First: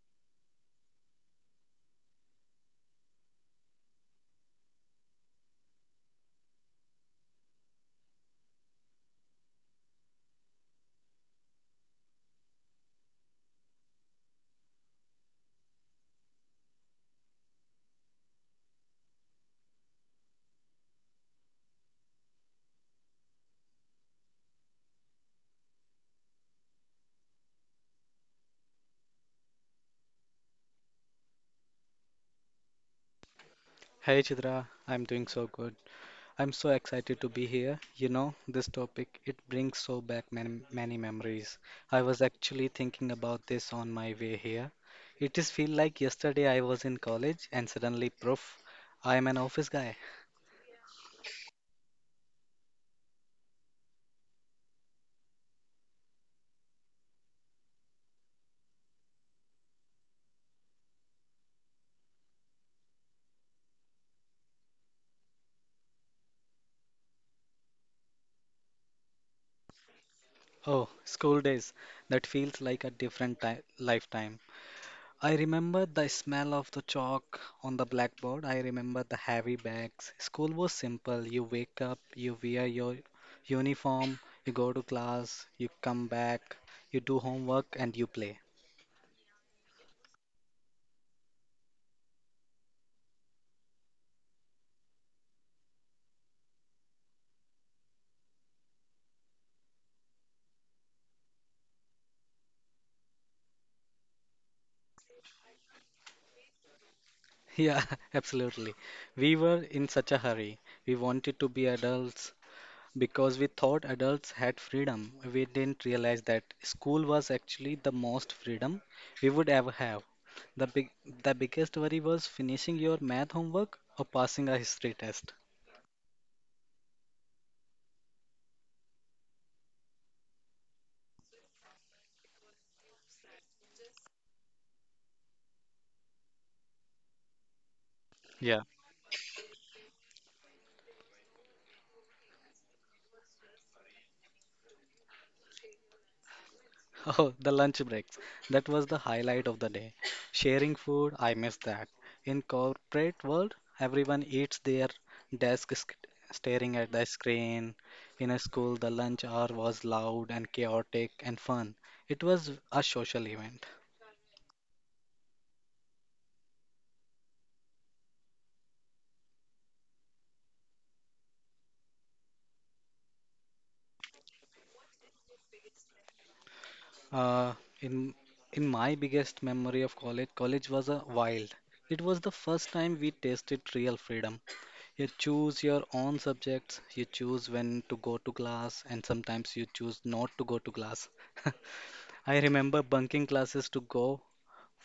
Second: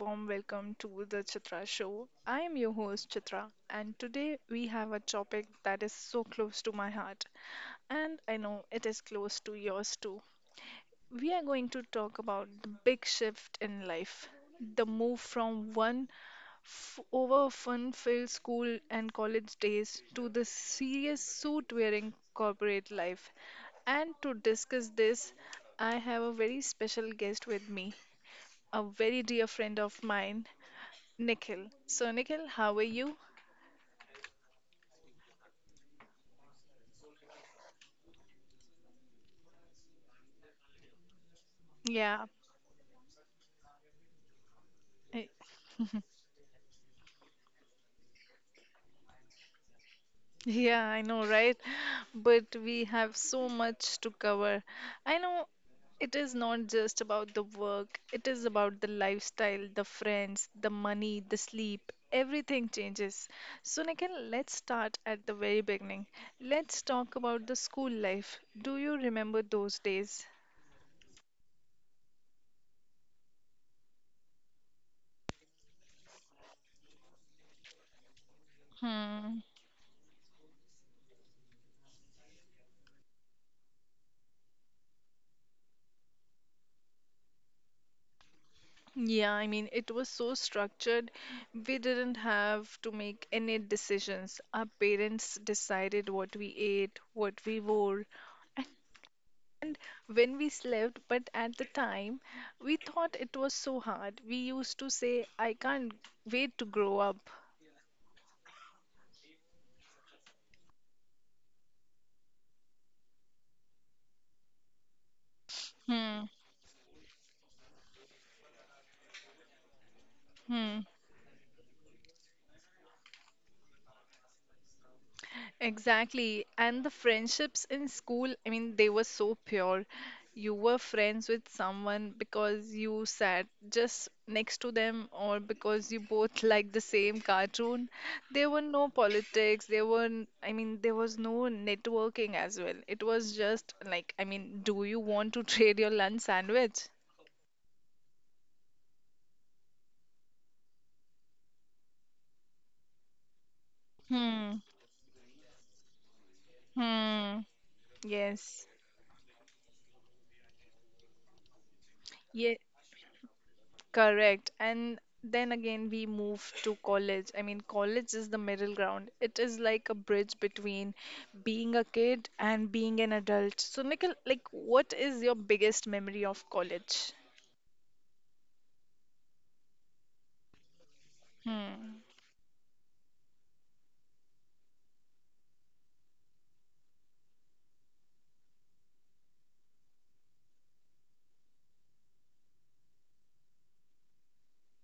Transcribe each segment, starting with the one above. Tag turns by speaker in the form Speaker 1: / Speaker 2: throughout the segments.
Speaker 1: warm welcome to the Chitra Show. I am your host, Chitra, and today we have a topic that is so close to my heart, and I know it is close to yours too. We are going to talk about the big shift in life, the move from one over fun-filled school and college days to the serious suit-wearing corporate life. And to discuss this, I have a very special guest with me, a very dear friend of mine, Nikhil. So, Nikhil, how are you?
Speaker 2: Hey Chidra, I'm doing so good. I'm so excited to be here. This topic, it brings so back many, many memories. I was
Speaker 1: Yeah.
Speaker 2: actually thinking about this on my way here.
Speaker 1: I-
Speaker 2: It is feel like yesterday I was in college and suddenly proof, I am an office guy.
Speaker 1: Yeah, I know, right? But we have so much to cover. I know it is not just about the work, it is about the lifestyle, the friends, the money, the sleep. Everything changes. So, Nikhil, let's start at the very beginning. Let's talk about the school life. Do you remember those days?
Speaker 2: Oh, school days. That feels like a different ti lifetime. I remember the smell of the chalk on the blackboard. I remember the
Speaker 1: Hmm.
Speaker 2: heavy bags. School was simple. You wake up, you wear your uniform, you go to class, you come back, you do homework, and you play.
Speaker 1: Yeah, I mean, it was so structured. We didn't have to make any decisions. Our parents decided what we ate, what we wore, and when we slept. But at the time, we thought it was so hard. We used to say, I can't wait to grow up.
Speaker 2: Yeah, absolutely. We were in such a hurry. We wanted to be adults. Because we thought adults had freedom, we didn't realize
Speaker 1: Hmm.
Speaker 2: that school was actually the most freedom we would ever have. The
Speaker 1: Hmm.
Speaker 2: big, the biggest worry was finishing your math homework or passing a history test.
Speaker 1: Exactly. And the friendships in school, I mean, they were so pure. You were friends with someone because you sat just next to them or because you both liked the same cartoon. There
Speaker 2: Yeah.
Speaker 1: were no politics. I mean, there was no networking as well. It was just like, I mean, do you want to trade your lunch sandwich?
Speaker 2: Oh, the lunch breaks. That was the highlight of the day. Sharing food, I miss that. In corporate world, everyone eats
Speaker 1: Hmm.
Speaker 2: their desk sc- staring at the
Speaker 1: Hmm.
Speaker 2: screen. In a
Speaker 1: Yes.
Speaker 2: school, the lunch hour was loud and chaotic and fun. It was
Speaker 1: Yeah.
Speaker 2: a social event.
Speaker 1: Correct. And then again, we move to college. I mean, college is the middle ground. It is like a bridge between being a kid and being an adult. So, Nikhil, like, what is your biggest memory of college?
Speaker 2: Uh, in in my biggest memory of college, college was a wild. It
Speaker 1: Hmm.
Speaker 2: was the first time we tasted real freedom. You choose your own subjects, you choose when to go to class, and sometimes you choose not to go to class. I remember bunking classes to go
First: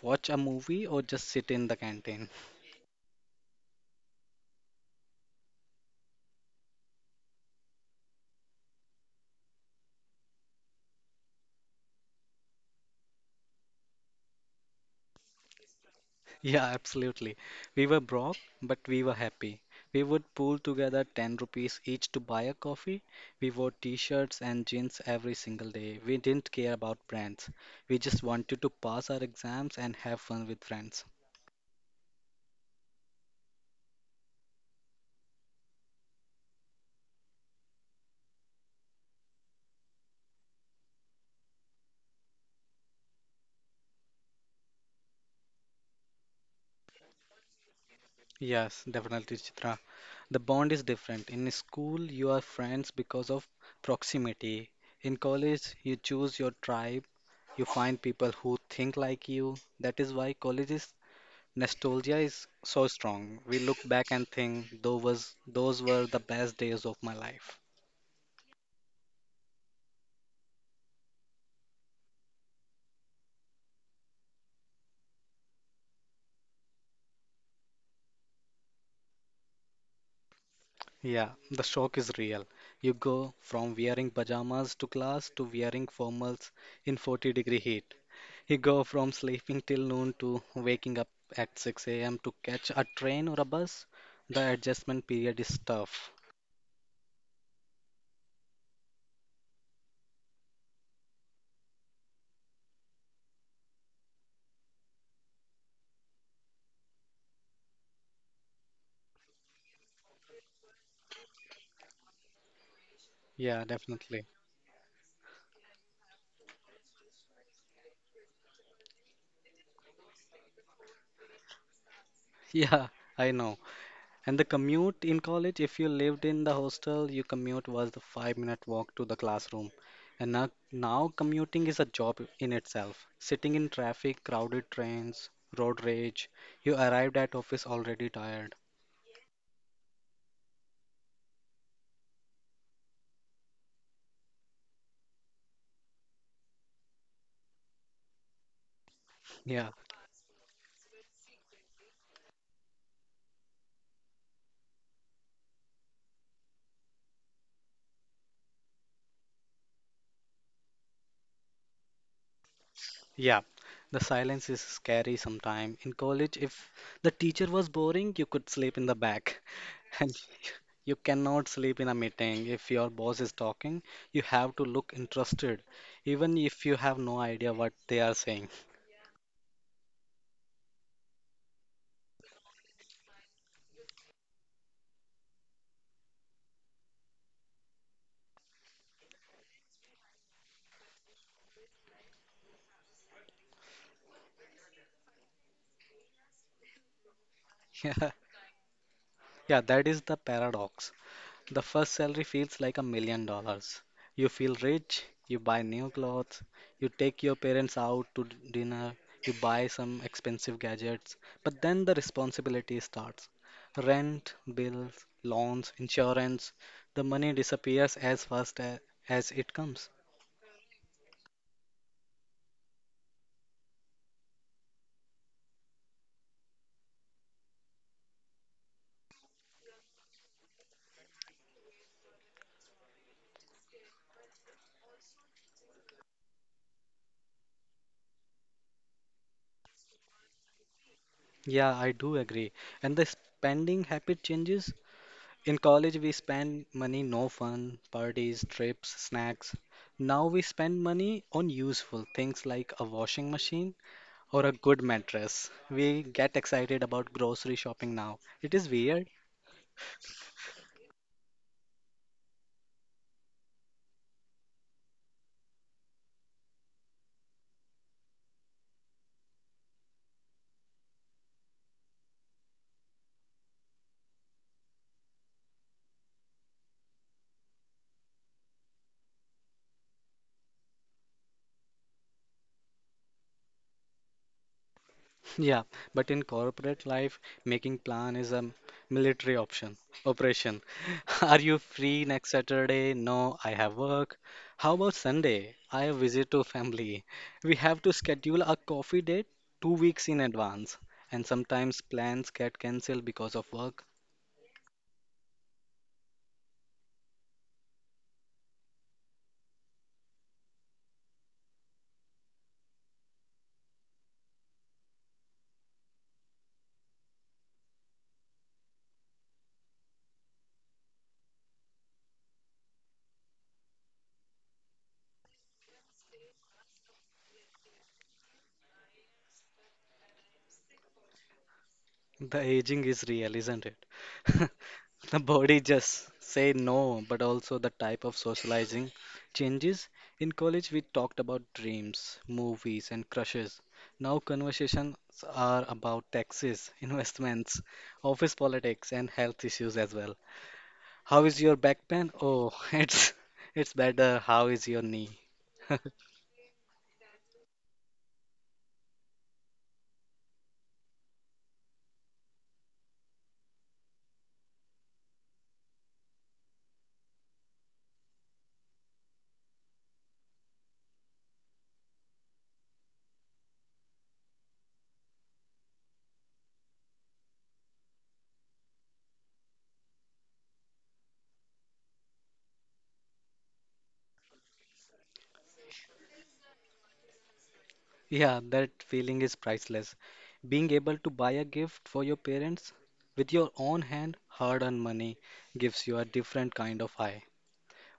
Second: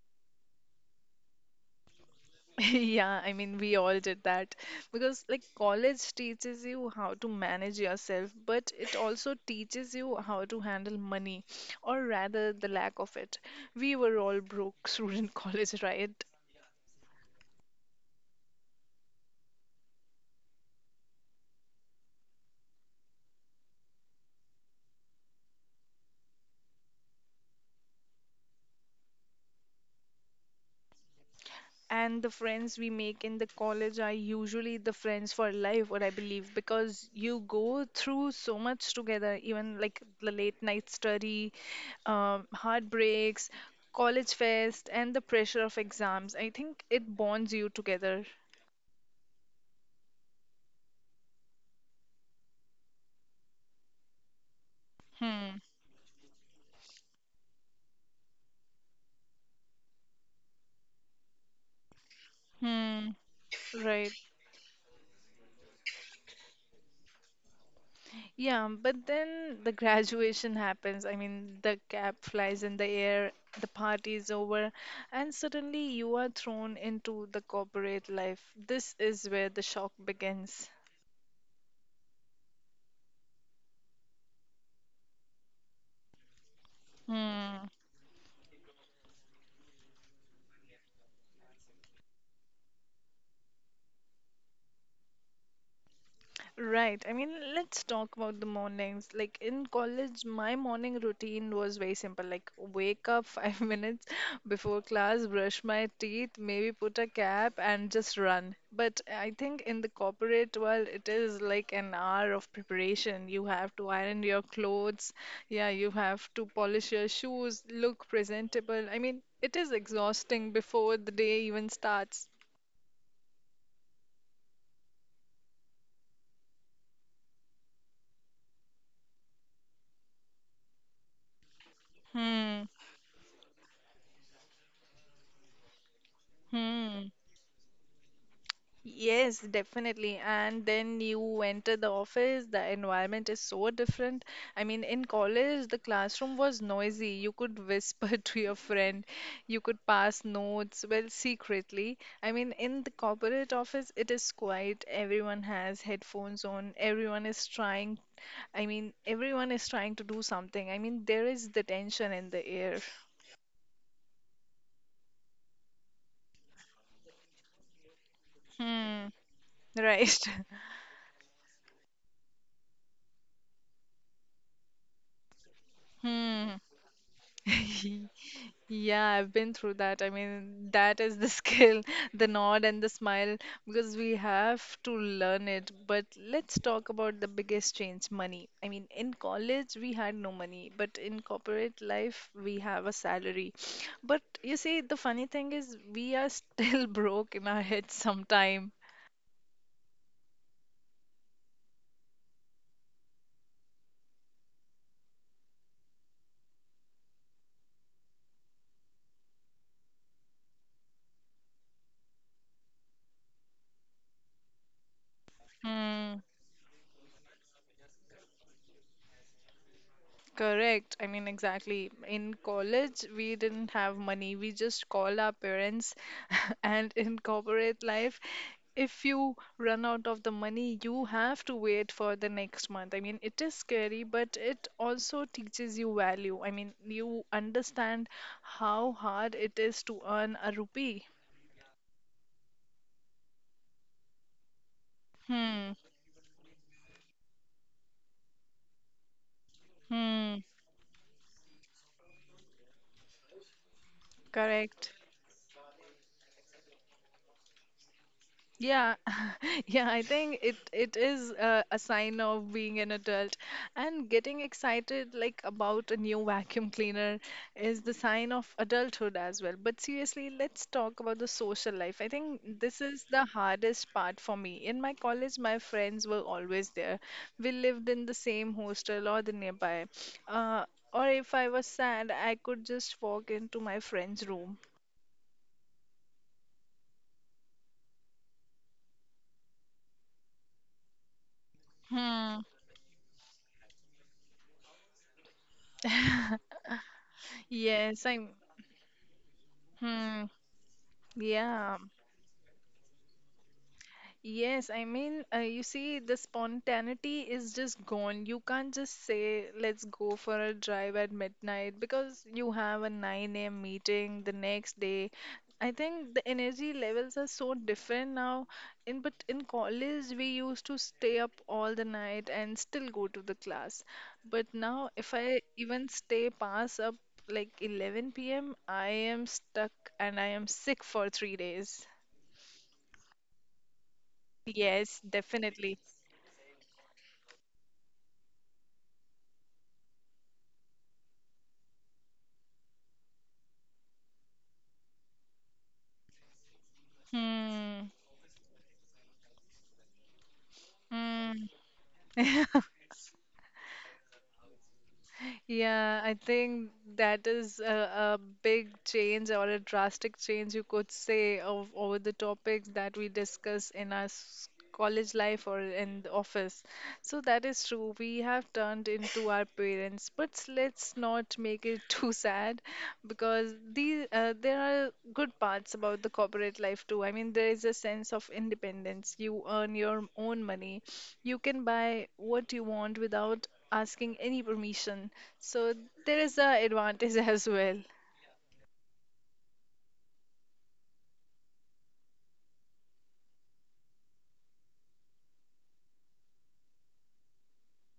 Speaker 2: watch a movie or just sit in the canteen.
Speaker 1: Yeah, I mean, we all did that because, like, college teaches you how to manage yourself, but it also teaches you how to handle money, or rather, the lack of it. We were all broke through in college, right?
Speaker 2: Yeah, absolutely. We were broke, but we were happy. We would pool together 10 rupees each to buy a coffee. We wore t-shirts and jeans every single day. We didn't care about brands. We just wanted to pass our exams and have fun with friends.
Speaker 1: And the friends we make in the college are usually the friends for life, what I believe, because you go through so much together, even like the late night study, heartbreaks, college fest, and the pressure of exams. I think it bonds you together.
Speaker 2: Yes, definitely, Chitra. The bond is different. In school, you are friends because of proximity. In
Speaker 1: Hmm.
Speaker 2: college, you choose your tribe. You find people who think like you. That is why college is nostalgia is so
Speaker 1: Hmm.
Speaker 2: strong. We look back
Speaker 1: Right.
Speaker 2: and think, those were the best days of my life.
Speaker 1: Yeah, but then the graduation happens. I mean, the cap flies in the air, the party is over, and suddenly you are thrown into the corporate life. This is where the shock begins.
Speaker 2: Yeah, the shock is real. You go from wearing pajamas to class to wearing formals in 40-degree
Speaker 1: Hmm.
Speaker 2: heat. You go from sleeping till noon to waking up at 6 a.m. to catch a train or a bus. The adjustment period is tough.
Speaker 1: Right. I mean, let's talk about the mornings. Like in college, my morning routine was very simple. Like wake up five minutes before class, brush my teeth, maybe put a cap and just run. But I think in the corporate world, it is like an hour of preparation. You
Speaker 2: Yeah,
Speaker 1: have to iron
Speaker 2: definitely.
Speaker 1: your clothes. Yeah, you have to polish your shoes, look presentable. I mean, it is exhausting before the day even starts.
Speaker 2: Yeah, I know. And the commute in college, if you lived in the hostel, your commute was the 5 minute walk to the classroom. And now commuting is a job in
Speaker 1: Hmm.
Speaker 2: itself. Sitting in traffic, crowded trains, road rage, you
Speaker 1: Hmm.
Speaker 2: arrived at office already tired.
Speaker 1: Yes, definitely. And then you enter the office, the environment is so different. I mean, in college, the classroom was noisy. You could whisper to your friend, you
Speaker 2: Yeah,
Speaker 1: could pass notes, well, secretly. I mean, in the corporate office, it is quiet. Everyone has headphones on, I mean, everyone is trying to do something. I mean, there is the tension in the air.
Speaker 2: yeah. The silence is scary sometimes. In college, if the teacher was boring, you could sleep in the
Speaker 1: Hmm,
Speaker 2: back. And
Speaker 1: right.
Speaker 2: you cannot sleep in a meeting if your boss is talking. You have to look interested, even
Speaker 1: Hmm.
Speaker 2: if you have no idea what they are saying.
Speaker 1: Yeah, I've been through that. I mean, that is the skill, the nod and the smile, because we have to learn it. But let's talk about the biggest change, money. I mean, in college, we had no money, but in corporate life, we have a salary. But you see, the funny thing is, we are still broke in our heads
Speaker 2: Yeah,
Speaker 1: sometime.
Speaker 2: yeah, that is the paradox. The first salary feels like $1 million. You feel rich, you buy new clothes, you take your parents out to dinner, you buy some expensive gadgets, but then the responsibility starts. Rent, bills, loans,
Speaker 1: Hmm.
Speaker 2: insurance, the money disappears as it comes.
Speaker 1: Correct. I mean, exactly. In college, we didn't have money. We just call our parents. And in corporate life, if you run out of the money, you have to wait for the next month. I mean, it is scary, but it also teaches you value. I mean, you understand how hard it is to earn a rupee.
Speaker 2: Yeah, I do agree. And the spending habit changes. In
Speaker 1: Hmm.
Speaker 2: college, we spend money no fun, parties, trips, snacks. Now
Speaker 1: Hmm.
Speaker 2: we spend money on useful things like a washing machine or a good
Speaker 1: Correct.
Speaker 2: mattress. We get excited about grocery shopping now. It is
Speaker 1: Yeah,
Speaker 2: weird.
Speaker 1: yeah, I think it is a sign of being an adult, and getting excited like about a new vacuum cleaner is the sign of adulthood as well. But seriously, let's talk about the social life. I think this is the hardest part for me. In my college, my friends were always there. We lived in the same hostel or the nearby. Uh, or if I was sad, I could just walk into my friend's room.
Speaker 2: Yeah, but in corporate life, making plan is a military option operation. Are you free next
Speaker 1: Hmm.
Speaker 2: Saturday? No, I have work. How about Sunday? I have visit to family. We have to
Speaker 1: Yes, I'm.
Speaker 2: schedule a coffee date 2 weeks
Speaker 1: Hmm.
Speaker 2: in advance, and
Speaker 1: Yeah,
Speaker 2: sometimes plans get cancelled because of work.
Speaker 1: yes. I mean, you see, the spontaneity is just gone. You can't just say, let's go for a drive at midnight because you have a 9 a.m. meeting the next day. I think the energy levels are so different now. In college, we used to stay up all the night and still go to the class. But now, if I even stay past up like 11 p.m., I am stuck and I am sick for 3 days.
Speaker 2: The aging is real, isn't it?
Speaker 1: Yes,
Speaker 2: The body
Speaker 1: definitely.
Speaker 2: just say no, but also the type of socializing changes. In college, we talked about dreams, movies, and crushes. Now conversations are about taxes, investments,
Speaker 1: Hmm.
Speaker 2: office politics, and health issues as well. How is
Speaker 1: Hmm.
Speaker 2: your back pain? Oh, it's better. How is your knee?
Speaker 1: Yeah, I think that is a big change or a drastic change, you could say, of over the topics that we discuss in our college life or in the office. So that is true. We have turned into our parents, but let's not make it too sad because these there are good parts about the corporate life too. I mean, there is a sense of independence. You earn your own money. You can buy what you want without asking any permission. So there is a advantage as well.
Speaker 2: Yeah, that feeling is priceless. Being able to buy a gift for your parents with your own hard-earned money gives you a different kind of high.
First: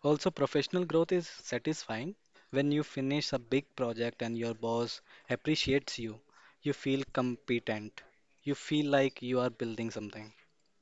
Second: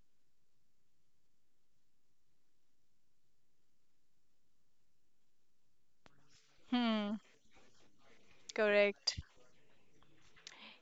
Speaker 2: Also, professional growth is satisfying. When you finish a big project and your boss appreciates you, you feel
Speaker 1: Hmm,
Speaker 2: competent. You feel
Speaker 1: correct.
Speaker 2: like you are building something.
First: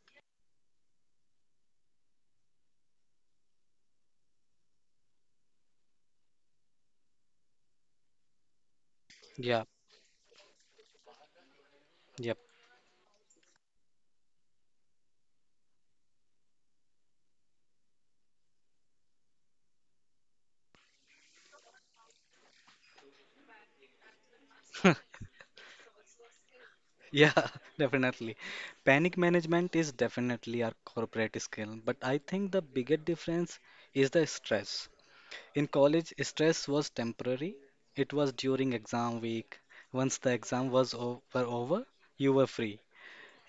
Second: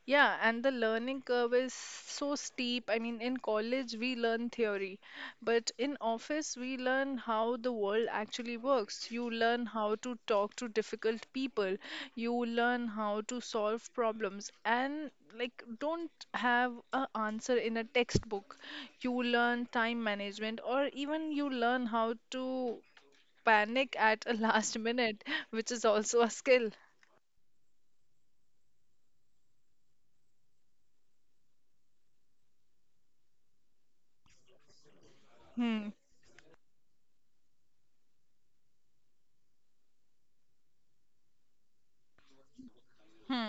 Speaker 1: Yeah, and the learning curve is so steep. I mean, in college we learn theory, but in office we learn how the world actually works. You
Speaker 2: Yeah,
Speaker 1: learn how to talk to difficult people.
Speaker 2: yep.
Speaker 1: You learn how to solve problems and like don't have a answer in a textbook. You learn time management or even you learn how to panic at a last minute, which is also a skill.
Speaker 2: Yeah, definitely. Panic management is definitely a corporate skill, but I think the bigger difference is the stress. In
Speaker 1: Hmm.
Speaker 2: college, stress was temporary. It was during exam week. Once the were over, you were free.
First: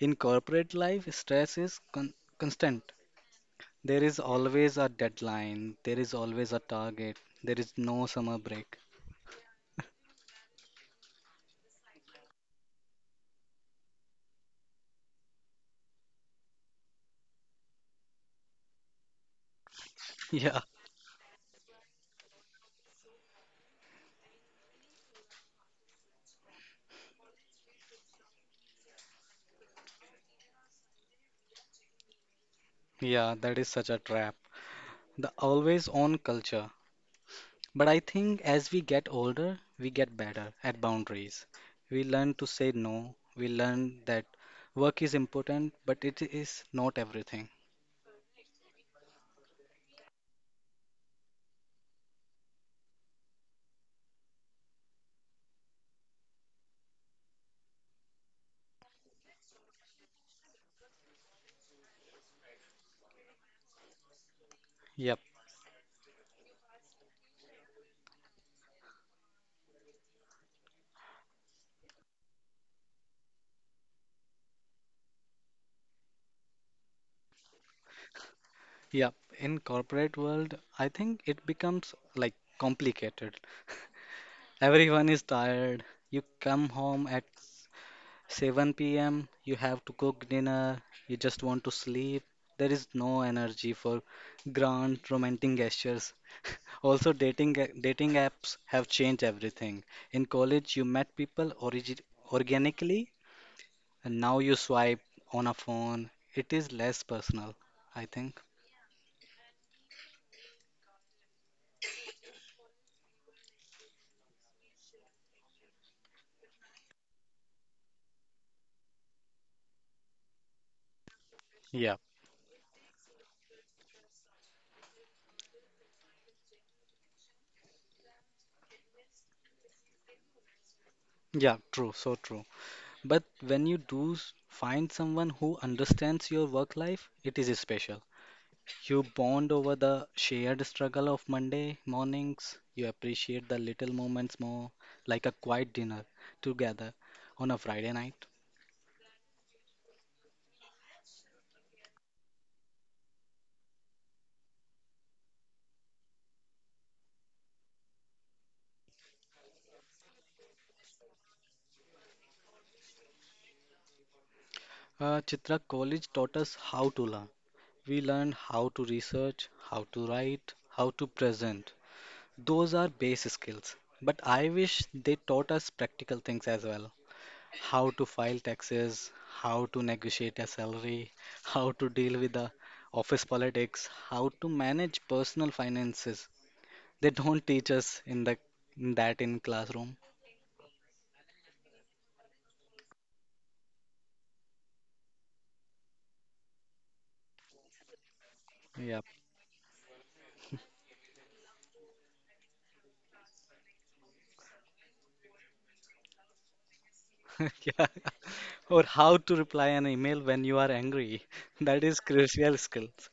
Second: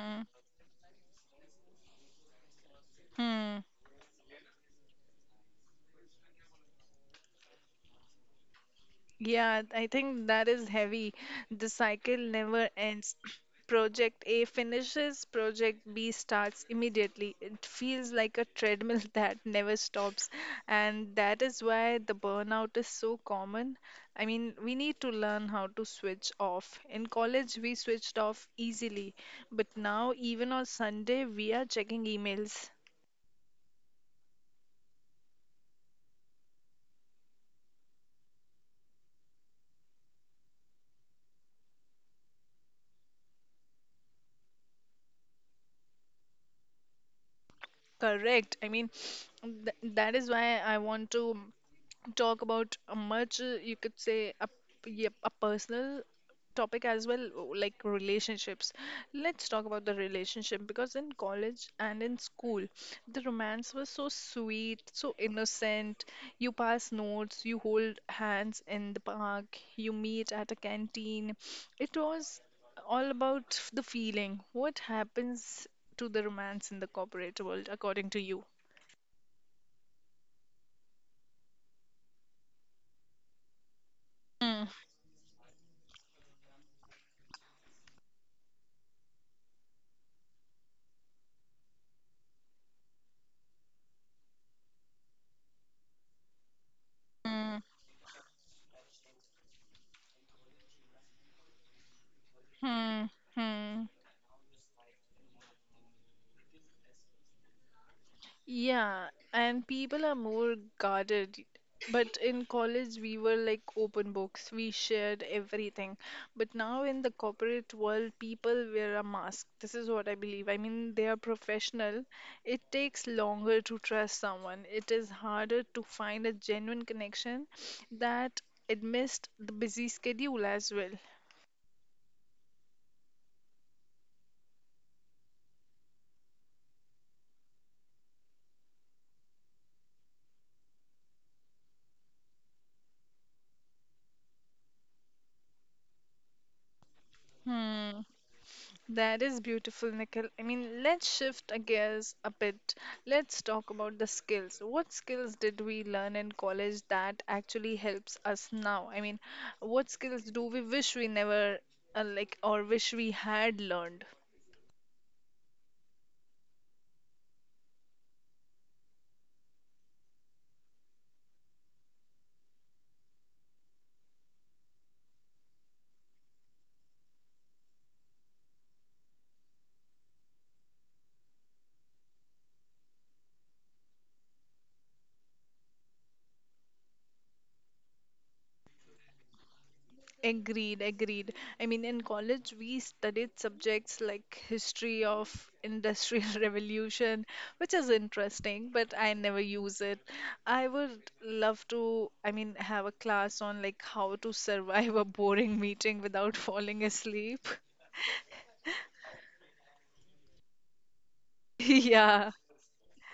Speaker 2: In corporate life, stress is constant.
Speaker 1: Hmm.
Speaker 2: There is always a deadline, there is always a target, there is no summer break.
Speaker 1: Yeah, I think that is heavy. The cycle never ends. Project A finishes, Project B starts immediately. It feels like a treadmill that never stops.
Speaker 2: Yeah,
Speaker 1: And that is why the burnout is so common. I mean, we need to learn how to switch off. In college, we switched off easily, but now, even on Sunday, we are checking emails.
Speaker 2: yeah, that is such a trap. The always on culture. But I think as we get older, we get better at boundaries. We learn to say no. We learn that work is important, but it is not everything.
Speaker 1: Correct. I mean, th that is why I want to talk about a much, you could say, a personal topic as well, like relationships. Let's talk about the relationship because in college and in school, the romance was so sweet, so
Speaker 2: Yep,
Speaker 1: innocent. You pass notes, you hold hands in the park, you meet at a canteen. It was all about the feeling. What happens to the romance in the corporate world, according to you?
Speaker 2: yep. In corporate world, I think it becomes like complicated.
Speaker 1: Hmm,
Speaker 2: Everyone is tired. You come home at 7 p.m. You have to cook dinner. You just want to sleep. There is no energy for grand romantic gestures. Also,
Speaker 1: hmm,
Speaker 2: dating apps have changed everything. In college, you met people origi organically,
Speaker 1: hmm, hmm.
Speaker 2: and now you swipe on a phone. It is less personal, I think.
Speaker 1: Yeah, and people are more guarded. But in college, we were like open books. We shared everything. But now in the corporate world, people wear a mask. This is what I believe. I mean, they are
Speaker 2: Yeah,
Speaker 1: professional. It takes longer to trust someone. It is harder to find a genuine connection that amidst the busy schedule as well.
Speaker 2: yeah, true, so true. But when you find someone who understands your work life, it is special. You bond over the shared struggle of Monday mornings. You appreciate the little moments more, like a quiet dinner together on a Friday
Speaker 1: Hmm.
Speaker 2: night.
Speaker 1: That is beautiful, Nikhil. I mean, let's shift gears a bit. Let's talk about the skills. What skills did we learn in college that actually helps us now? I mean, what skills do we wish we never like or wish we had learned?
Speaker 2: Chitra, college taught us how to learn. We learned how to research, how to write, how to present. Those are base skills. But I wish they taught us practical things as well. How to file taxes, how to negotiate a salary, how to deal with the office politics, how to manage personal finances. They don't teach us in that in classroom.
Speaker 1: Agreed, agreed. I mean, in college, we studied subjects like history of industrial revolution, which is interesting, but
Speaker 2: Yeah.
Speaker 1: I never use it. I would love to, I mean, have a class on like how to survive a boring meeting without falling asleep.
Speaker 2: Yeah. Or how to reply an email when you are angry. That is
Speaker 1: Yeah.
Speaker 2: crucial skills.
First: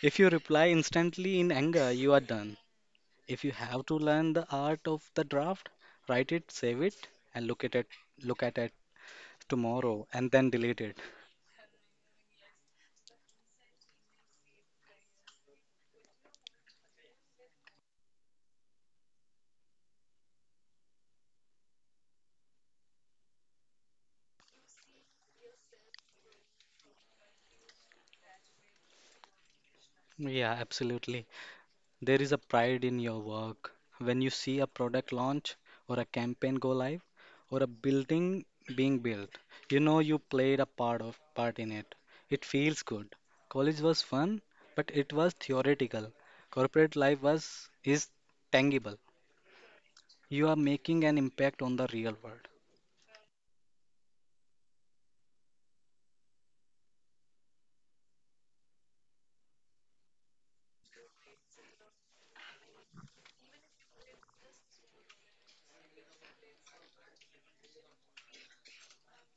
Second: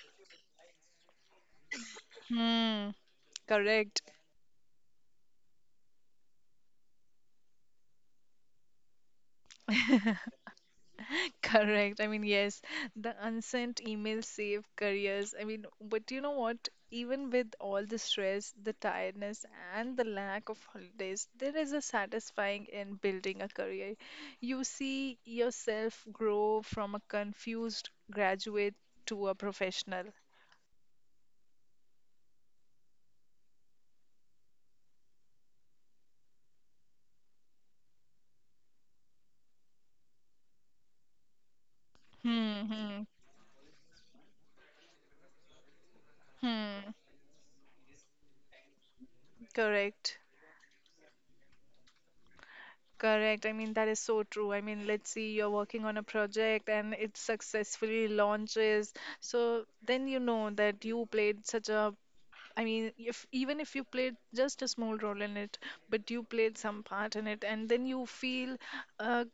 Speaker 2: If you reply instantly in anger, you are done.
Speaker 1: Hmm.
Speaker 2: If you have to
Speaker 1: Correct.
Speaker 2: learn the art of the draft, write it, save it, and look at it tomorrow and then delete it.
Speaker 1: Correct. I mean, yes, the unsent emails save careers. I mean, but you know what? Even with all the stress, the tiredness, and the lack of holidays, there is a satisfying in building a career. You see yourself grow from a confused graduate to a professional.
Speaker 2: Yeah, absolutely. There is a pride in your work when you see a product launch or a campaign go live or a building being built. You know you played a part in it. It
Speaker 1: Hmm,
Speaker 2: feels
Speaker 1: hmm,
Speaker 2: good. College was fun, but it was theoretical.
Speaker 1: hmm.
Speaker 2: Corporate life was is tangible.
Speaker 1: Correct.
Speaker 2: You are making an impact on the real world.
Speaker 1: Correct. I mean, that is so true. I mean, let's see, you're working on a project and it successfully launches. So then you know that you played I mean, if even if you played just a small role in it, but you played some part in it, and then you feel uh,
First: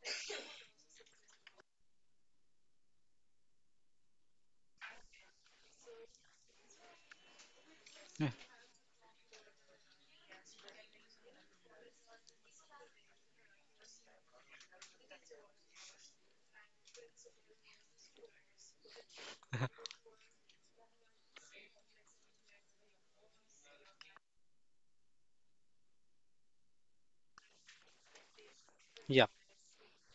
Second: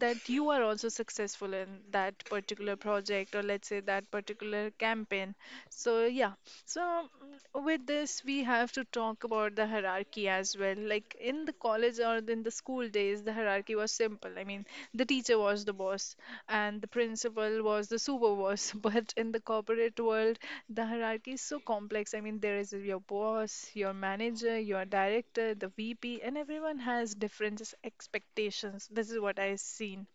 Speaker 1: that you are also successful in that particular project, or let's say that particular campaign, so yeah. With this
Speaker 2: Yeah.
Speaker 1: we have to talk about the hierarchy as well. Like in the college or in the school days, the hierarchy was simple. I mean, the teacher was the boss and the principal was the super boss, but in the corporate world the hierarchy is so complex. I mean, there is your boss, your manager, your director, the VP, and everyone has different expectations. This is
Speaker 2: Yeah.
Speaker 1: what I've seen.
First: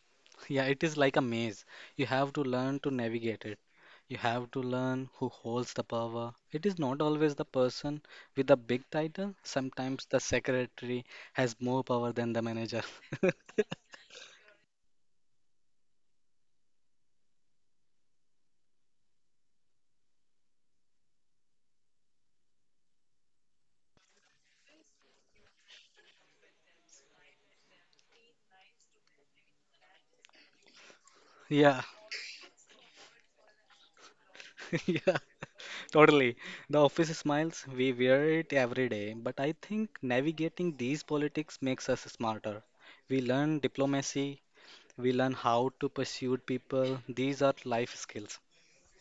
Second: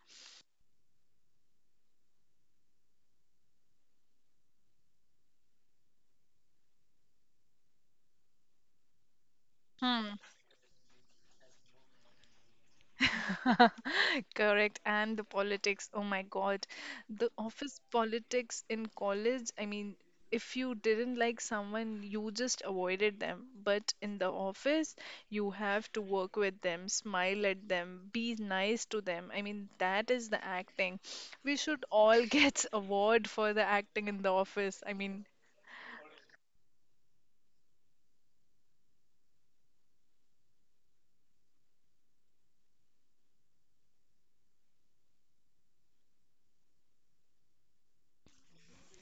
Speaker 2: Yeah, it is like a maze. You have to learn to navigate it. You have to learn who holds the power. It is not always the person with the big title. Sometimes
Speaker 1: hmm.
Speaker 2: the secretary has more power than the manager.
Speaker 1: Correct. And the politics, oh my God. The office politics in college, I mean, if you didn't like someone, you just avoided them. But in the office, you have to work with them, smile at them, be nice to them. I mean, that is the acting. We
Speaker 2: Yeah,
Speaker 1: should all get award for the acting in the office. I
Speaker 2: yeah,
Speaker 1: mean,
Speaker 2: totally. The office smiles, we wear it every day, but I think navigating these politics makes us smarter. We learn diplomacy, we learn how to pursue people. These are life skills.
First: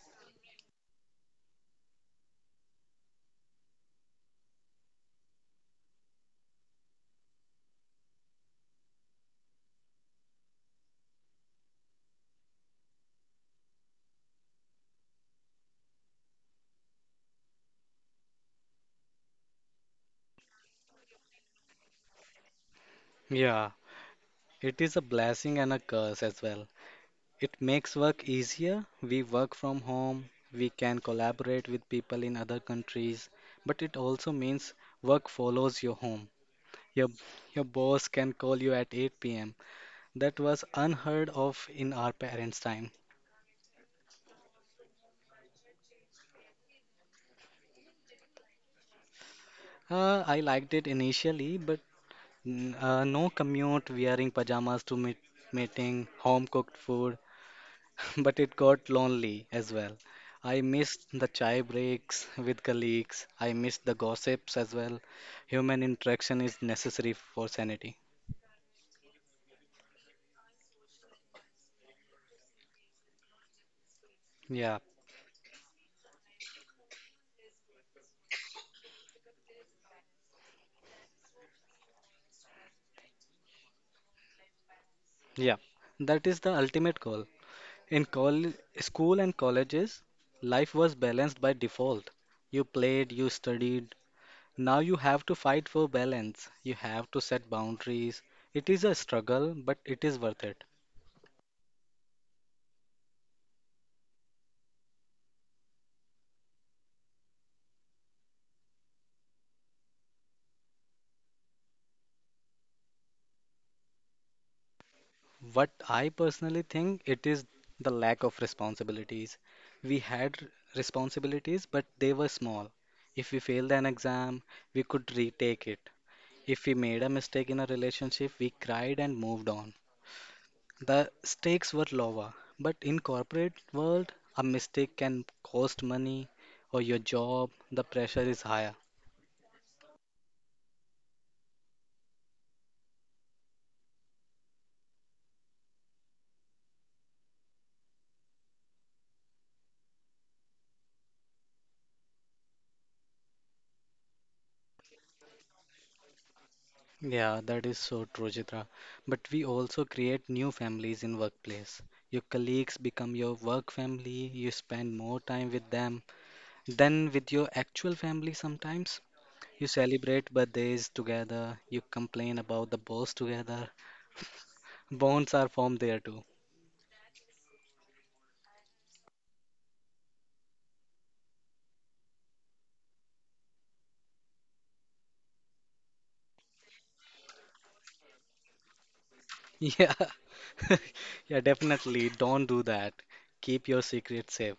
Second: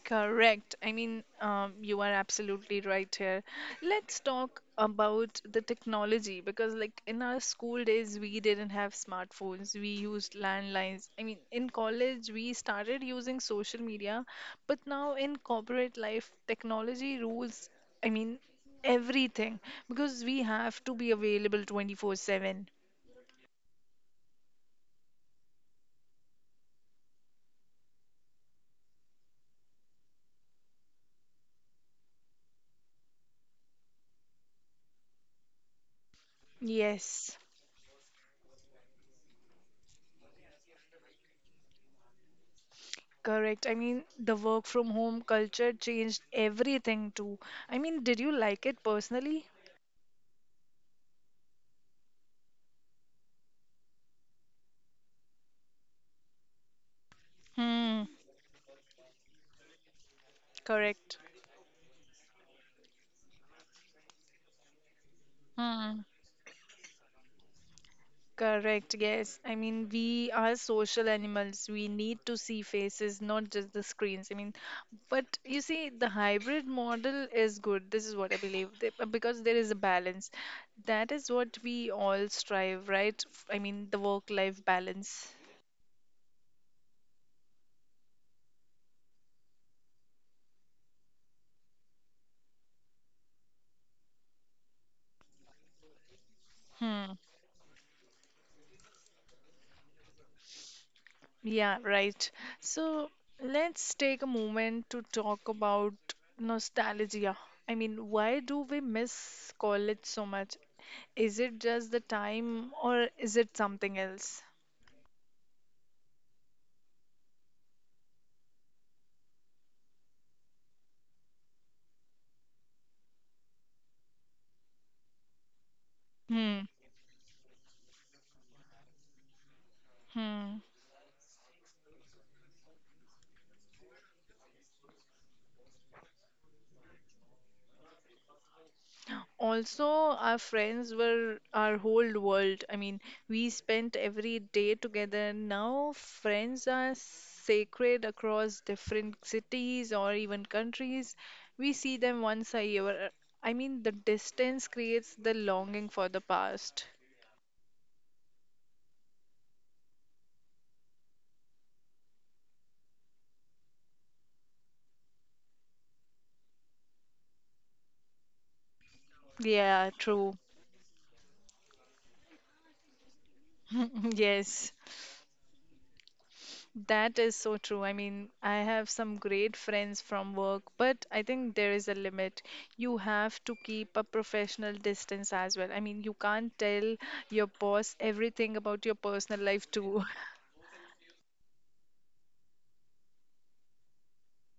Speaker 1: correct. I mean, you are absolutely right here. Let's talk about the technology because, like, in our school days, we didn't have smartphones. We used landlines. I mean, in college, we started using social media, but now in corporate life, technology rules, I mean, everything, because we have to be available 24/7.
Speaker 2: Yeah, it is a blessing and a curse as well. It makes work easier. We work from home, we can collaborate with people in other countries, but it also means work follows your home. Your,
Speaker 1: Yes.
Speaker 2: your boss can call you at 8 pm. That was unheard of in our parents' time.
Speaker 1: Correct. I mean, the work from home culture changed everything too. I mean, did you like it personally?
Speaker 2: I liked it initially, but no commute, wearing pajamas to meeting, home cooked food.
Speaker 1: Hmm,
Speaker 2: But it got lonely as well. I missed
Speaker 1: correct.
Speaker 2: the chai breaks with colleagues. I missed the gossips as well. Human
Speaker 1: Hmm,
Speaker 2: interaction is necessary for sanity.
Speaker 1: correct. Yes. I mean, we are social animals. We need to see faces, not just the screens. I mean,
Speaker 2: Yeah,
Speaker 1: but you see, the hybrid model is good. This is what I believe, because there is a balance. That is what we all strive, right? I mean, the work-life balance.
Speaker 2: yeah. That is the ultimate goal. In school and colleges, life was balanced by default. You played, you studied. Now you have to fight for balance. You have
Speaker 1: Hmm.
Speaker 2: to set boundaries. It is a struggle, but it is worth it.
Speaker 1: Yeah, right. So let's take a moment to talk about nostalgia. I mean, why do we miss college so much? Is it just the time or is it something else?
Speaker 2: What I personally think it is the lack of responsibilities. We had responsibilities, but they were small. If we failed an exam, we could retake it.
Speaker 1: Hmm.
Speaker 2: If we made a mistake in a relationship, we cried and moved on.
Speaker 1: Hmm.
Speaker 2: The stakes were lower, but in corporate world, a mistake can cost money or your job, the pressure is higher.
Speaker 1: Also, our friends were our whole world. I mean, we spent every day together. Now, friends are sacred across different cities or even countries. We see them once a year. I mean, the distance creates the longing for the past.
Speaker 2: Yeah, that is so true, Chitra. But we also create new families in workplace. Your colleagues become your work family, you spend more time with them than with your actual family sometimes. You
Speaker 1: Yeah,
Speaker 2: celebrate
Speaker 1: true.
Speaker 2: birthdays together, you complain about the boss together.
Speaker 1: Yes.
Speaker 2: Bonds are formed there too.
Speaker 1: That is so true. I mean, I have some great friends from work, but I think there is a limit. You have to keep a professional distance as well. I mean, you can't tell your boss everything about your personal life
Speaker 2: Yeah.
Speaker 1: too.
Speaker 2: Yeah, definitely. Don't do that. Keep your secret safe.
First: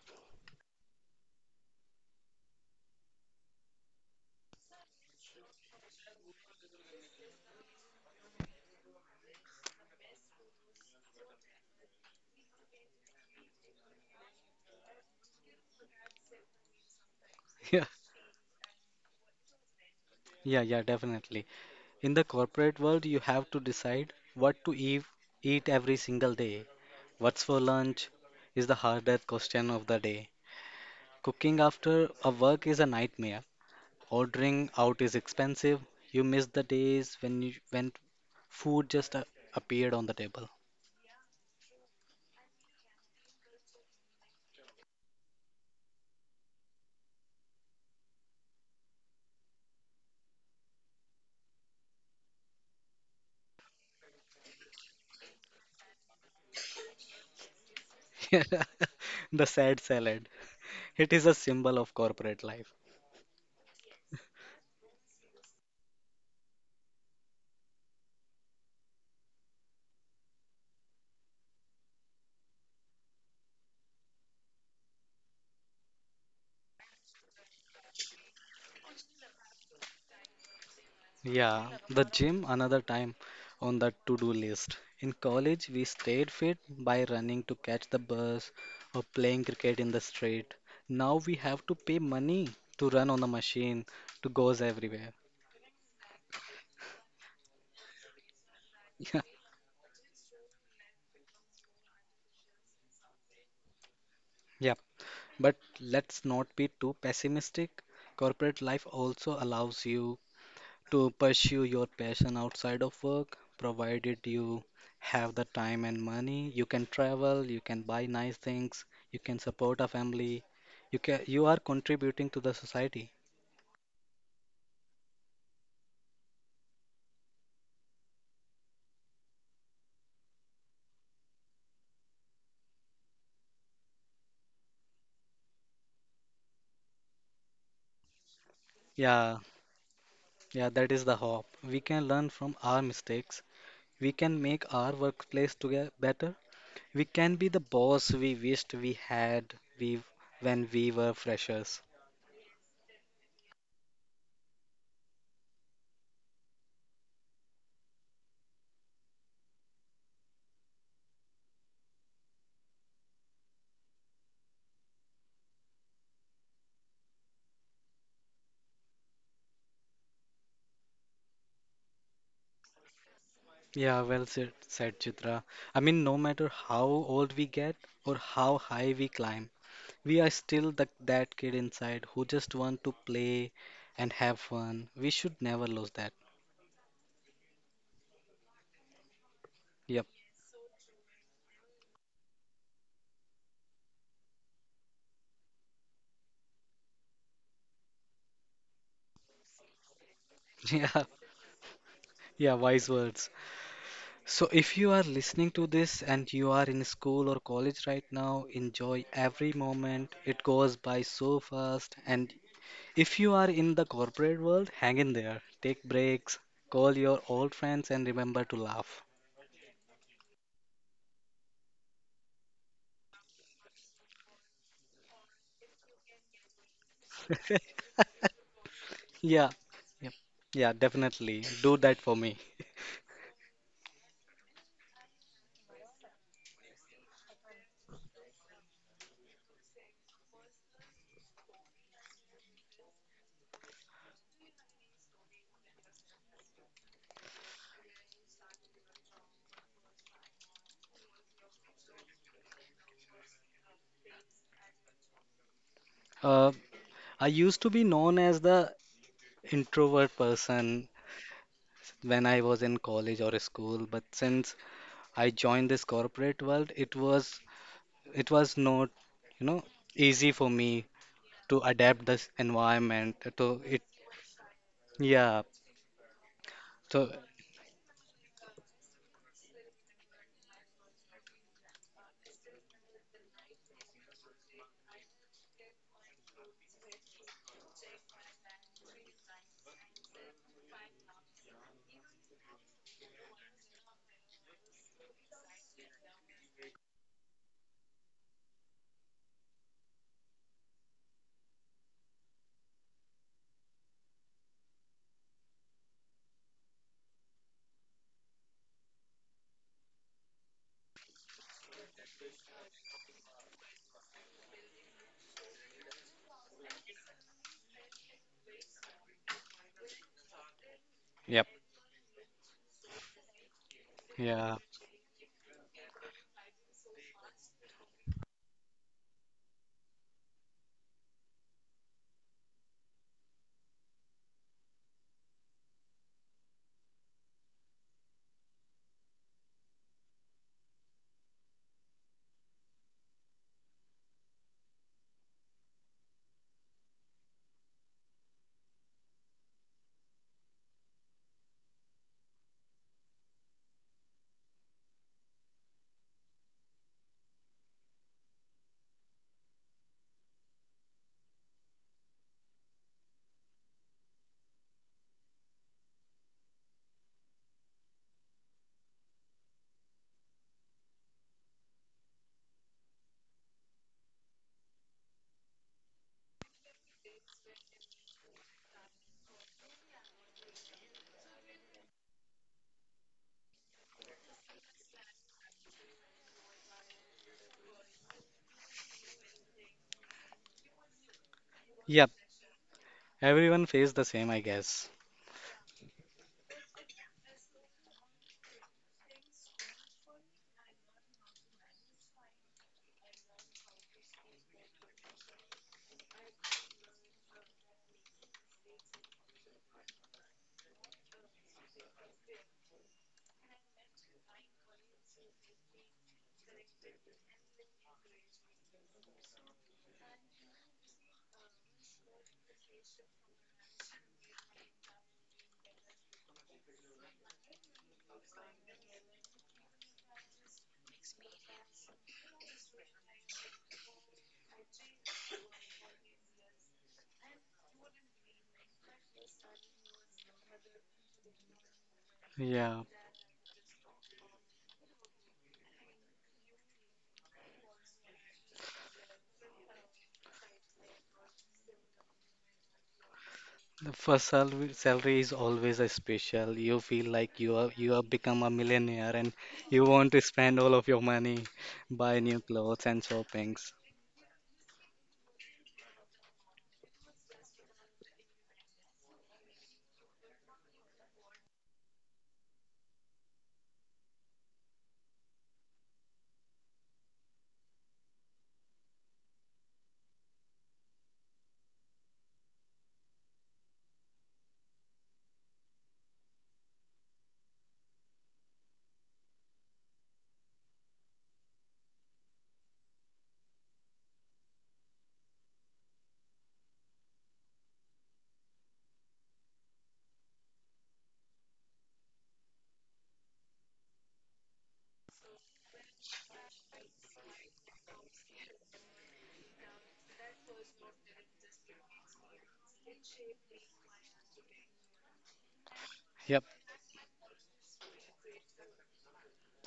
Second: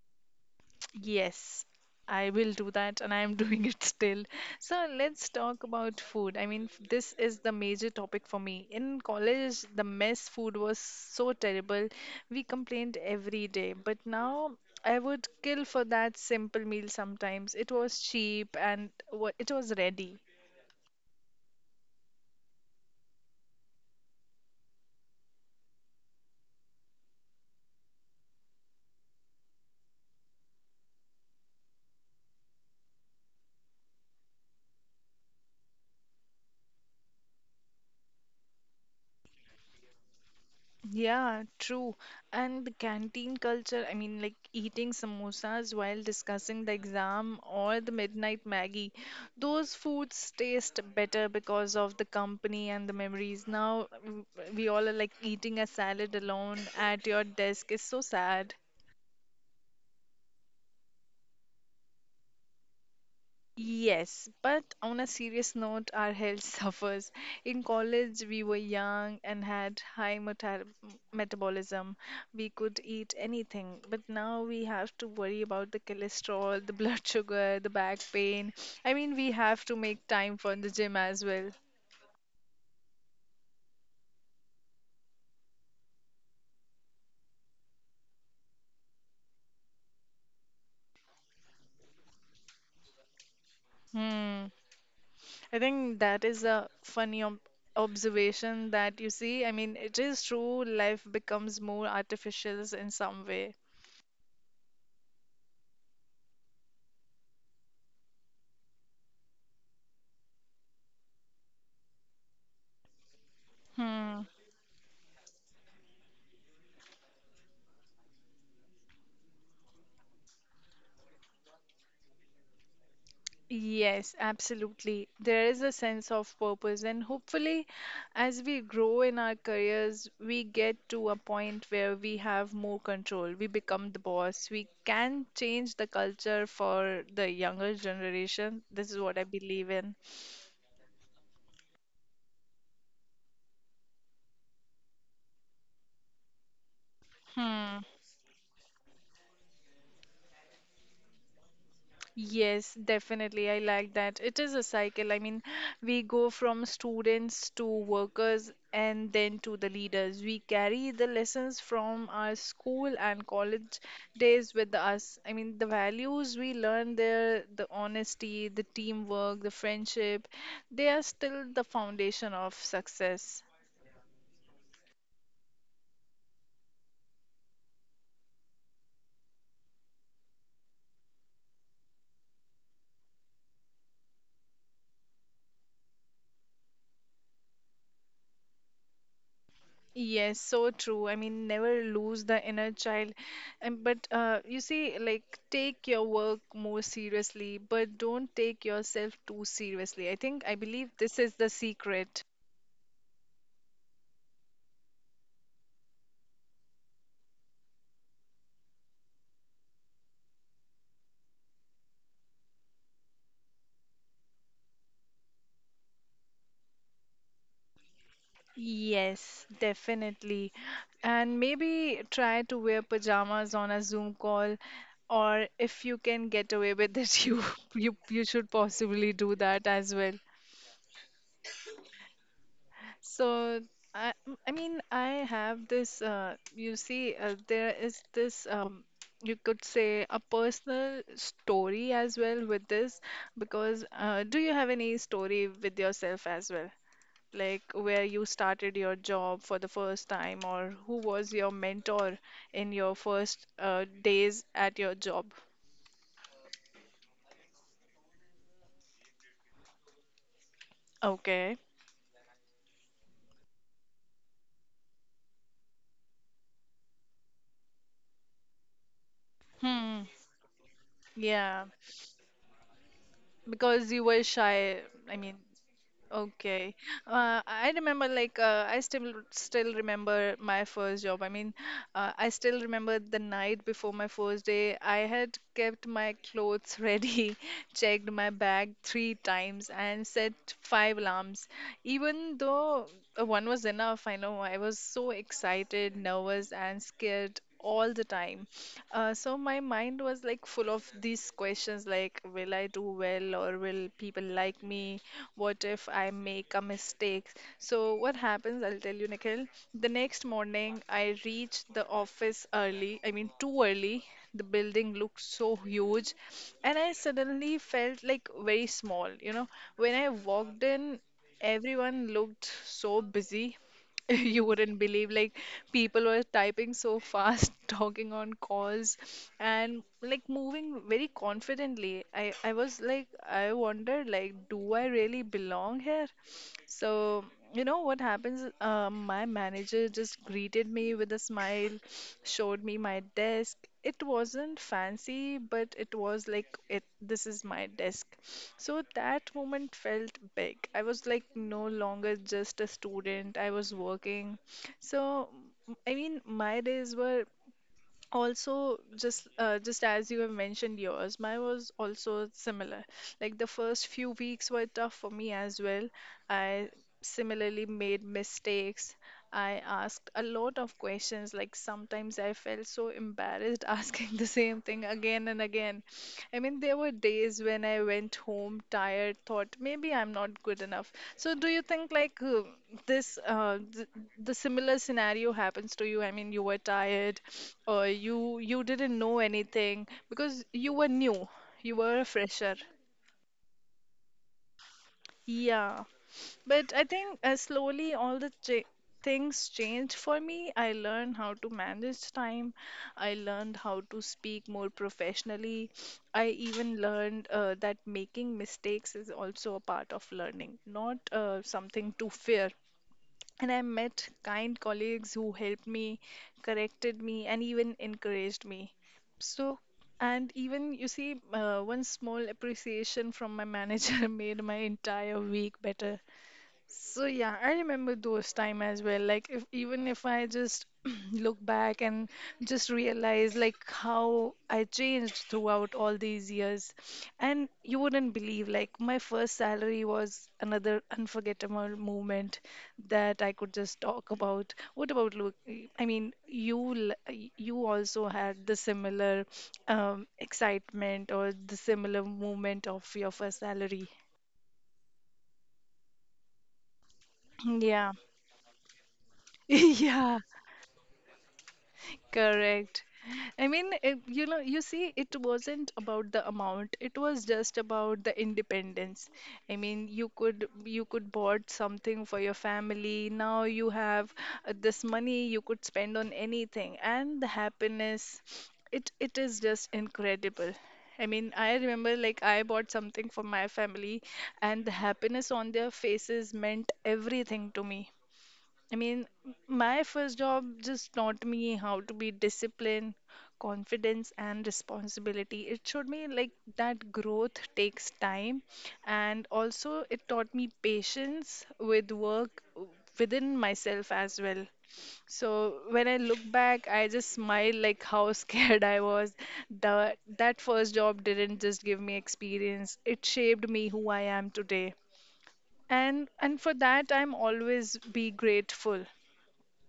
Speaker 1: Yes, I will do that, and I am doing it still. So let's talk about food. I mean, this is the major topic for me. In college, the mess food was so terrible. We complained every day, but now I would kill for that simple meal sometimes. It
Speaker 2: Yeah,
Speaker 1: was cheap and it was ready.
Speaker 2: yeah, definitely. In the corporate world, you have to decide what to eat every single day. What's for lunch is the hardest question of the day. Cooking after a work is a nightmare. Ordering out is expensive. You miss the days when food appeared on the table.
Speaker 1: Yeah, true. And the canteen culture, I mean, like eating samosas while discussing the exam or the midnight Maggie, those foods taste better because of the company and the memories. Now we all are like, eating a salad alone at your desk is so sad.
Speaker 2: The sad salad. It is a symbol of corporate life.
Speaker 1: Yes, but on a serious note, our health suffers. In college, we were young and had metabolism. We could eat anything, but now we have to worry about the cholesterol, the blood sugar, the back pain. I mean, we have to make time for the gym as well.
Speaker 2: Yeah, the gym another time on the to-do list. In college, we stayed fit by running to catch the bus or playing cricket in the street. Now we have to pay money to run on the machine to
Speaker 1: Hmm.
Speaker 2: goes everywhere.
Speaker 1: I think that is a funny ob observation that you see.
Speaker 2: Yeah,
Speaker 1: I mean, it is true, life becomes more artificial in some way.
Speaker 2: yeah. But let's not be too pessimistic. Corporate life also allows you to pursue your passion outside of work, provided
Speaker 1: Hmm.
Speaker 2: you have the time and money. You can travel, you can buy nice things, you can support a family, you are contributing to the society.
Speaker 1: Yes, absolutely. There is a sense of purpose, and hopefully, as we grow in our careers, we get to a point where we have more control. We become the boss. We can change the culture for the younger generation. This is what I
Speaker 2: Yeah,
Speaker 1: believe in.
Speaker 2: yeah, that is the hope. We can learn from our mistakes. We can make our workplace together better. We can be the
Speaker 1: Hmm.
Speaker 2: boss we wished we had we when we were freshers.
Speaker 1: Yes, definitely. I like that. It is a cycle. I mean, we go from students to workers and then to the leaders. We carry the lessons from our school and college days with us. I mean, the values we learn there, the honesty, the teamwork, the friendship, they are still the foundation of success.
Speaker 2: Yeah, well said, Chitra. I mean, no matter how old we get or how high we climb, we are still that kid inside who just want to play and have fun. We should never lose that. Yep.
Speaker 1: Yes, so true. I mean, never lose the inner child. And but you see, like, take your work more seriously, but don't take yourself too seriously. I think I believe
Speaker 2: Yeah.
Speaker 1: this is the secret.
Speaker 2: Yeah, wise words. So if you are listening to this and you are in school or college right now, enjoy every moment. It goes by so fast. And if you are in the corporate world, hang in there. Take breaks, call your old friends, and remember to laugh.
Speaker 1: Yes, definitely. And maybe try to wear pajamas on a Zoom call, or if you can get away with it, you should possibly do
Speaker 2: Yeah,
Speaker 1: that as
Speaker 2: yep.
Speaker 1: well.
Speaker 2: Yeah, definitely. Do that for me.
Speaker 1: So I I have this, you see, there is this, you could say, a personal story as well with this because, do you have any story with yourself as well? Like where you started your job for the first time, or who was your mentor in your first days at your job?
Speaker 2: Uh, I used to be known as the introvert person
Speaker 1: Okay.
Speaker 2: when I was in college or school, but since I joined this corporate world, it was not, you know,
Speaker 1: Hmm.
Speaker 2: easy for me to
Speaker 1: Yeah.
Speaker 2: adapt this environment to it.
Speaker 1: Because you were shy. I mean,
Speaker 2: Yeah.
Speaker 1: okay.
Speaker 2: So,
Speaker 1: I remember, like, I still remember my first job. I mean, I still remember the night before my first day. I had kept my clothes ready, checked my bag three times, and set five alarms. Even though one was enough, I know I was so excited, nervous, and scared all the time. So my mind was like full of these questions, like, will I do well, or will people like me? What if I make a mistake? So what happens, I'll tell you, Nikhil. The next morning I reached the office early, I mean too early. The building looked so huge, and I suddenly felt like very small, you know. When I walked in,
Speaker 2: yep.
Speaker 1: everyone looked so busy. You
Speaker 2: Yeah.
Speaker 1: wouldn't believe, like, people were typing so fast, talking on calls, and like moving very confidently. I was like, I wondered, like, do I really belong here? So, you know what happens? My manager just greeted me with a smile, showed me my desk. It wasn't fancy, but it was like, it this is my desk. So that moment felt big. I was like no longer just a student. I was working. So, I mean, my days were also just as you have mentioned yours, mine was also similar. Like, the first few weeks were tough for me as well. I similarly made mistakes, I asked a lot of questions, like sometimes I felt so embarrassed asking the same thing again again. I mean, there were days when I went home tired, thought maybe I'm not good enough. So, do you think like this, th the similar scenario happens to you? I mean, you were tired, or you didn't know anything because you were new, you were a
Speaker 2: Yep.
Speaker 1: fresher.
Speaker 2: Everyone faced the same, I guess.
Speaker 1: Yeah. But I think slowly all the things changed for me. I learned how to manage time. I learned how to speak more professionally. I even learned that making mistakes is also a part of learning, not something to fear. And I met kind colleagues who helped me, corrected me, and even encouraged me. So, and even you see, one small appreciation from my manager made my entire week better. So yeah, I remember those time as well. Like, if even if I just look back and just realize like how I changed throughout all these years, and you wouldn't believe, like, my first salary was another unforgettable moment
Speaker 2: Yeah.
Speaker 1: that I could just talk about. What about look? I mean, you you also had the similar excitement or the similar moment of your first salary.
Speaker 2: The first salary is always a special. You feel like
Speaker 1: Yeah.
Speaker 2: you have become a millionaire, and you want
Speaker 1: Yeah,
Speaker 2: to spend all of your money, buy new
Speaker 1: correct.
Speaker 2: clothes and
Speaker 1: I mean,
Speaker 2: shoppings.
Speaker 1: it, you know, you see, it wasn't about the amount. It was just about the independence. I mean, you could bought something for your family. Now you have this money you could spend on anything, and the happiness, it is just incredible. I mean, I remember like I bought something for my family, and the happiness on their faces meant everything to me. I mean, my first job just taught me how to be disciplined, confidence, and responsibility. It showed me like that growth takes time, and also it taught me patience with within myself as well. So when I look back, I just smile like how scared I was. The that first job didn't just give me experience; it shaped me who I am today. And
Speaker 2: Yep.
Speaker 1: for that, I'm always be grateful.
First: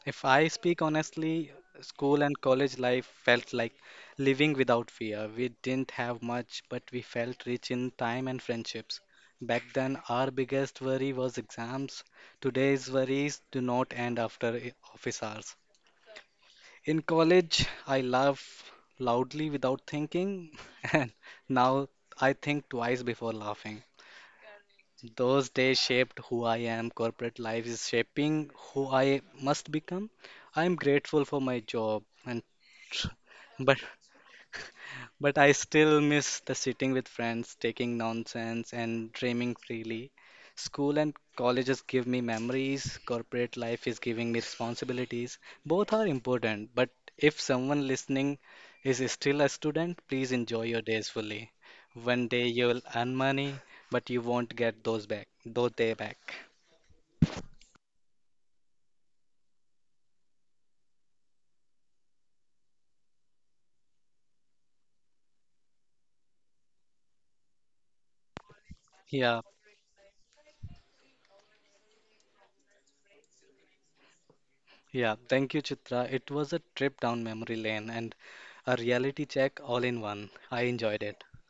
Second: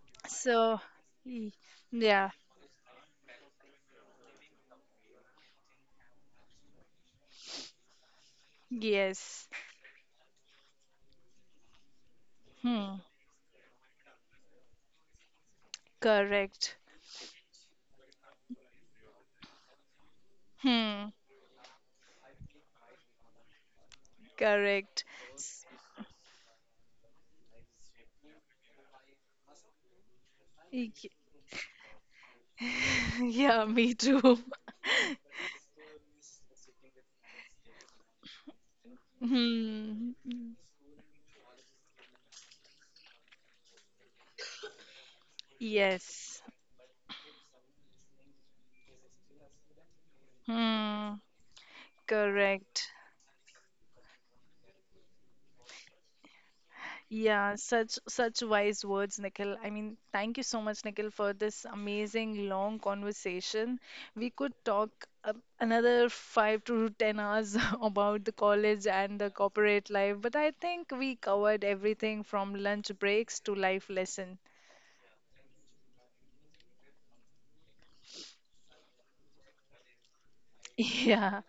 Speaker 2: If I
Speaker 1: So,
Speaker 2: speak
Speaker 1: y-
Speaker 2: honestly, school
Speaker 1: yeah,
Speaker 2: and college life felt like living without fear. We didn't have much, but we felt rich in time and friendships.
Speaker 1: yes.
Speaker 2: Back then, our biggest worry was exams. Today's
Speaker 1: Hmm,
Speaker 2: worries do not end after office hours.
Speaker 1: correct.
Speaker 2: In college, I laugh loudly without thinking,
Speaker 1: Hmm,
Speaker 2: and now I think twice before laughing.
Speaker 1: correct.
Speaker 2: Those
Speaker 1: S-
Speaker 2: days shaped who I am. Corporate life is shaping who I must become. I am
Speaker 1: y-
Speaker 2: grateful for my job, and tr-
Speaker 1: Yeah,
Speaker 2: but
Speaker 1: me too.
Speaker 2: I still miss the sitting with friends, taking nonsense, and dreaming freely.
Speaker 1: Hmm,
Speaker 2: School and colleges give me memories, corporate life is giving me responsibilities. Both are
Speaker 1: yes.
Speaker 2: important, but if someone listening is still a student, please enjoy your days
Speaker 1: Hmm,
Speaker 2: fully. One day you'll
Speaker 1: correct.
Speaker 2: earn money, but you won't get those back, those day back.
Speaker 1: Yeah, such wise words, Nikhil. I mean, thank you so much, Nikhil, for this amazing long conversation. We could talk uh, another 5 to 10 hours about the college and the
Speaker 2: Yeah,
Speaker 1: corporate life, but I think we covered everything from lunch breaks to life lesson.
Speaker 2: yeah. Thank you, Chitra. It was a trip down memory lane and a reality check all in one. I enjoyed it.
Speaker 1: Yeah,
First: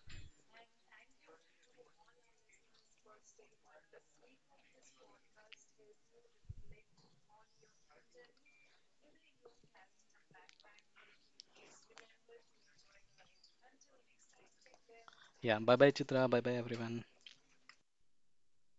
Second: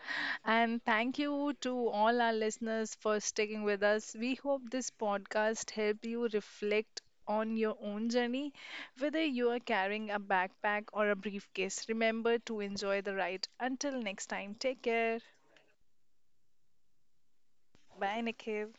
Speaker 1: and thank you to all our listeners for sticking with us. We hope this podcast helped you reflect on your own journey, whether you are carrying a backpack or a briefcase. Remember to enjoy the ride. Until next time, take care.
Speaker 2: Yeah, bye bye Chitra, bye bye everyone.
Speaker 1: Bye, Nikhil.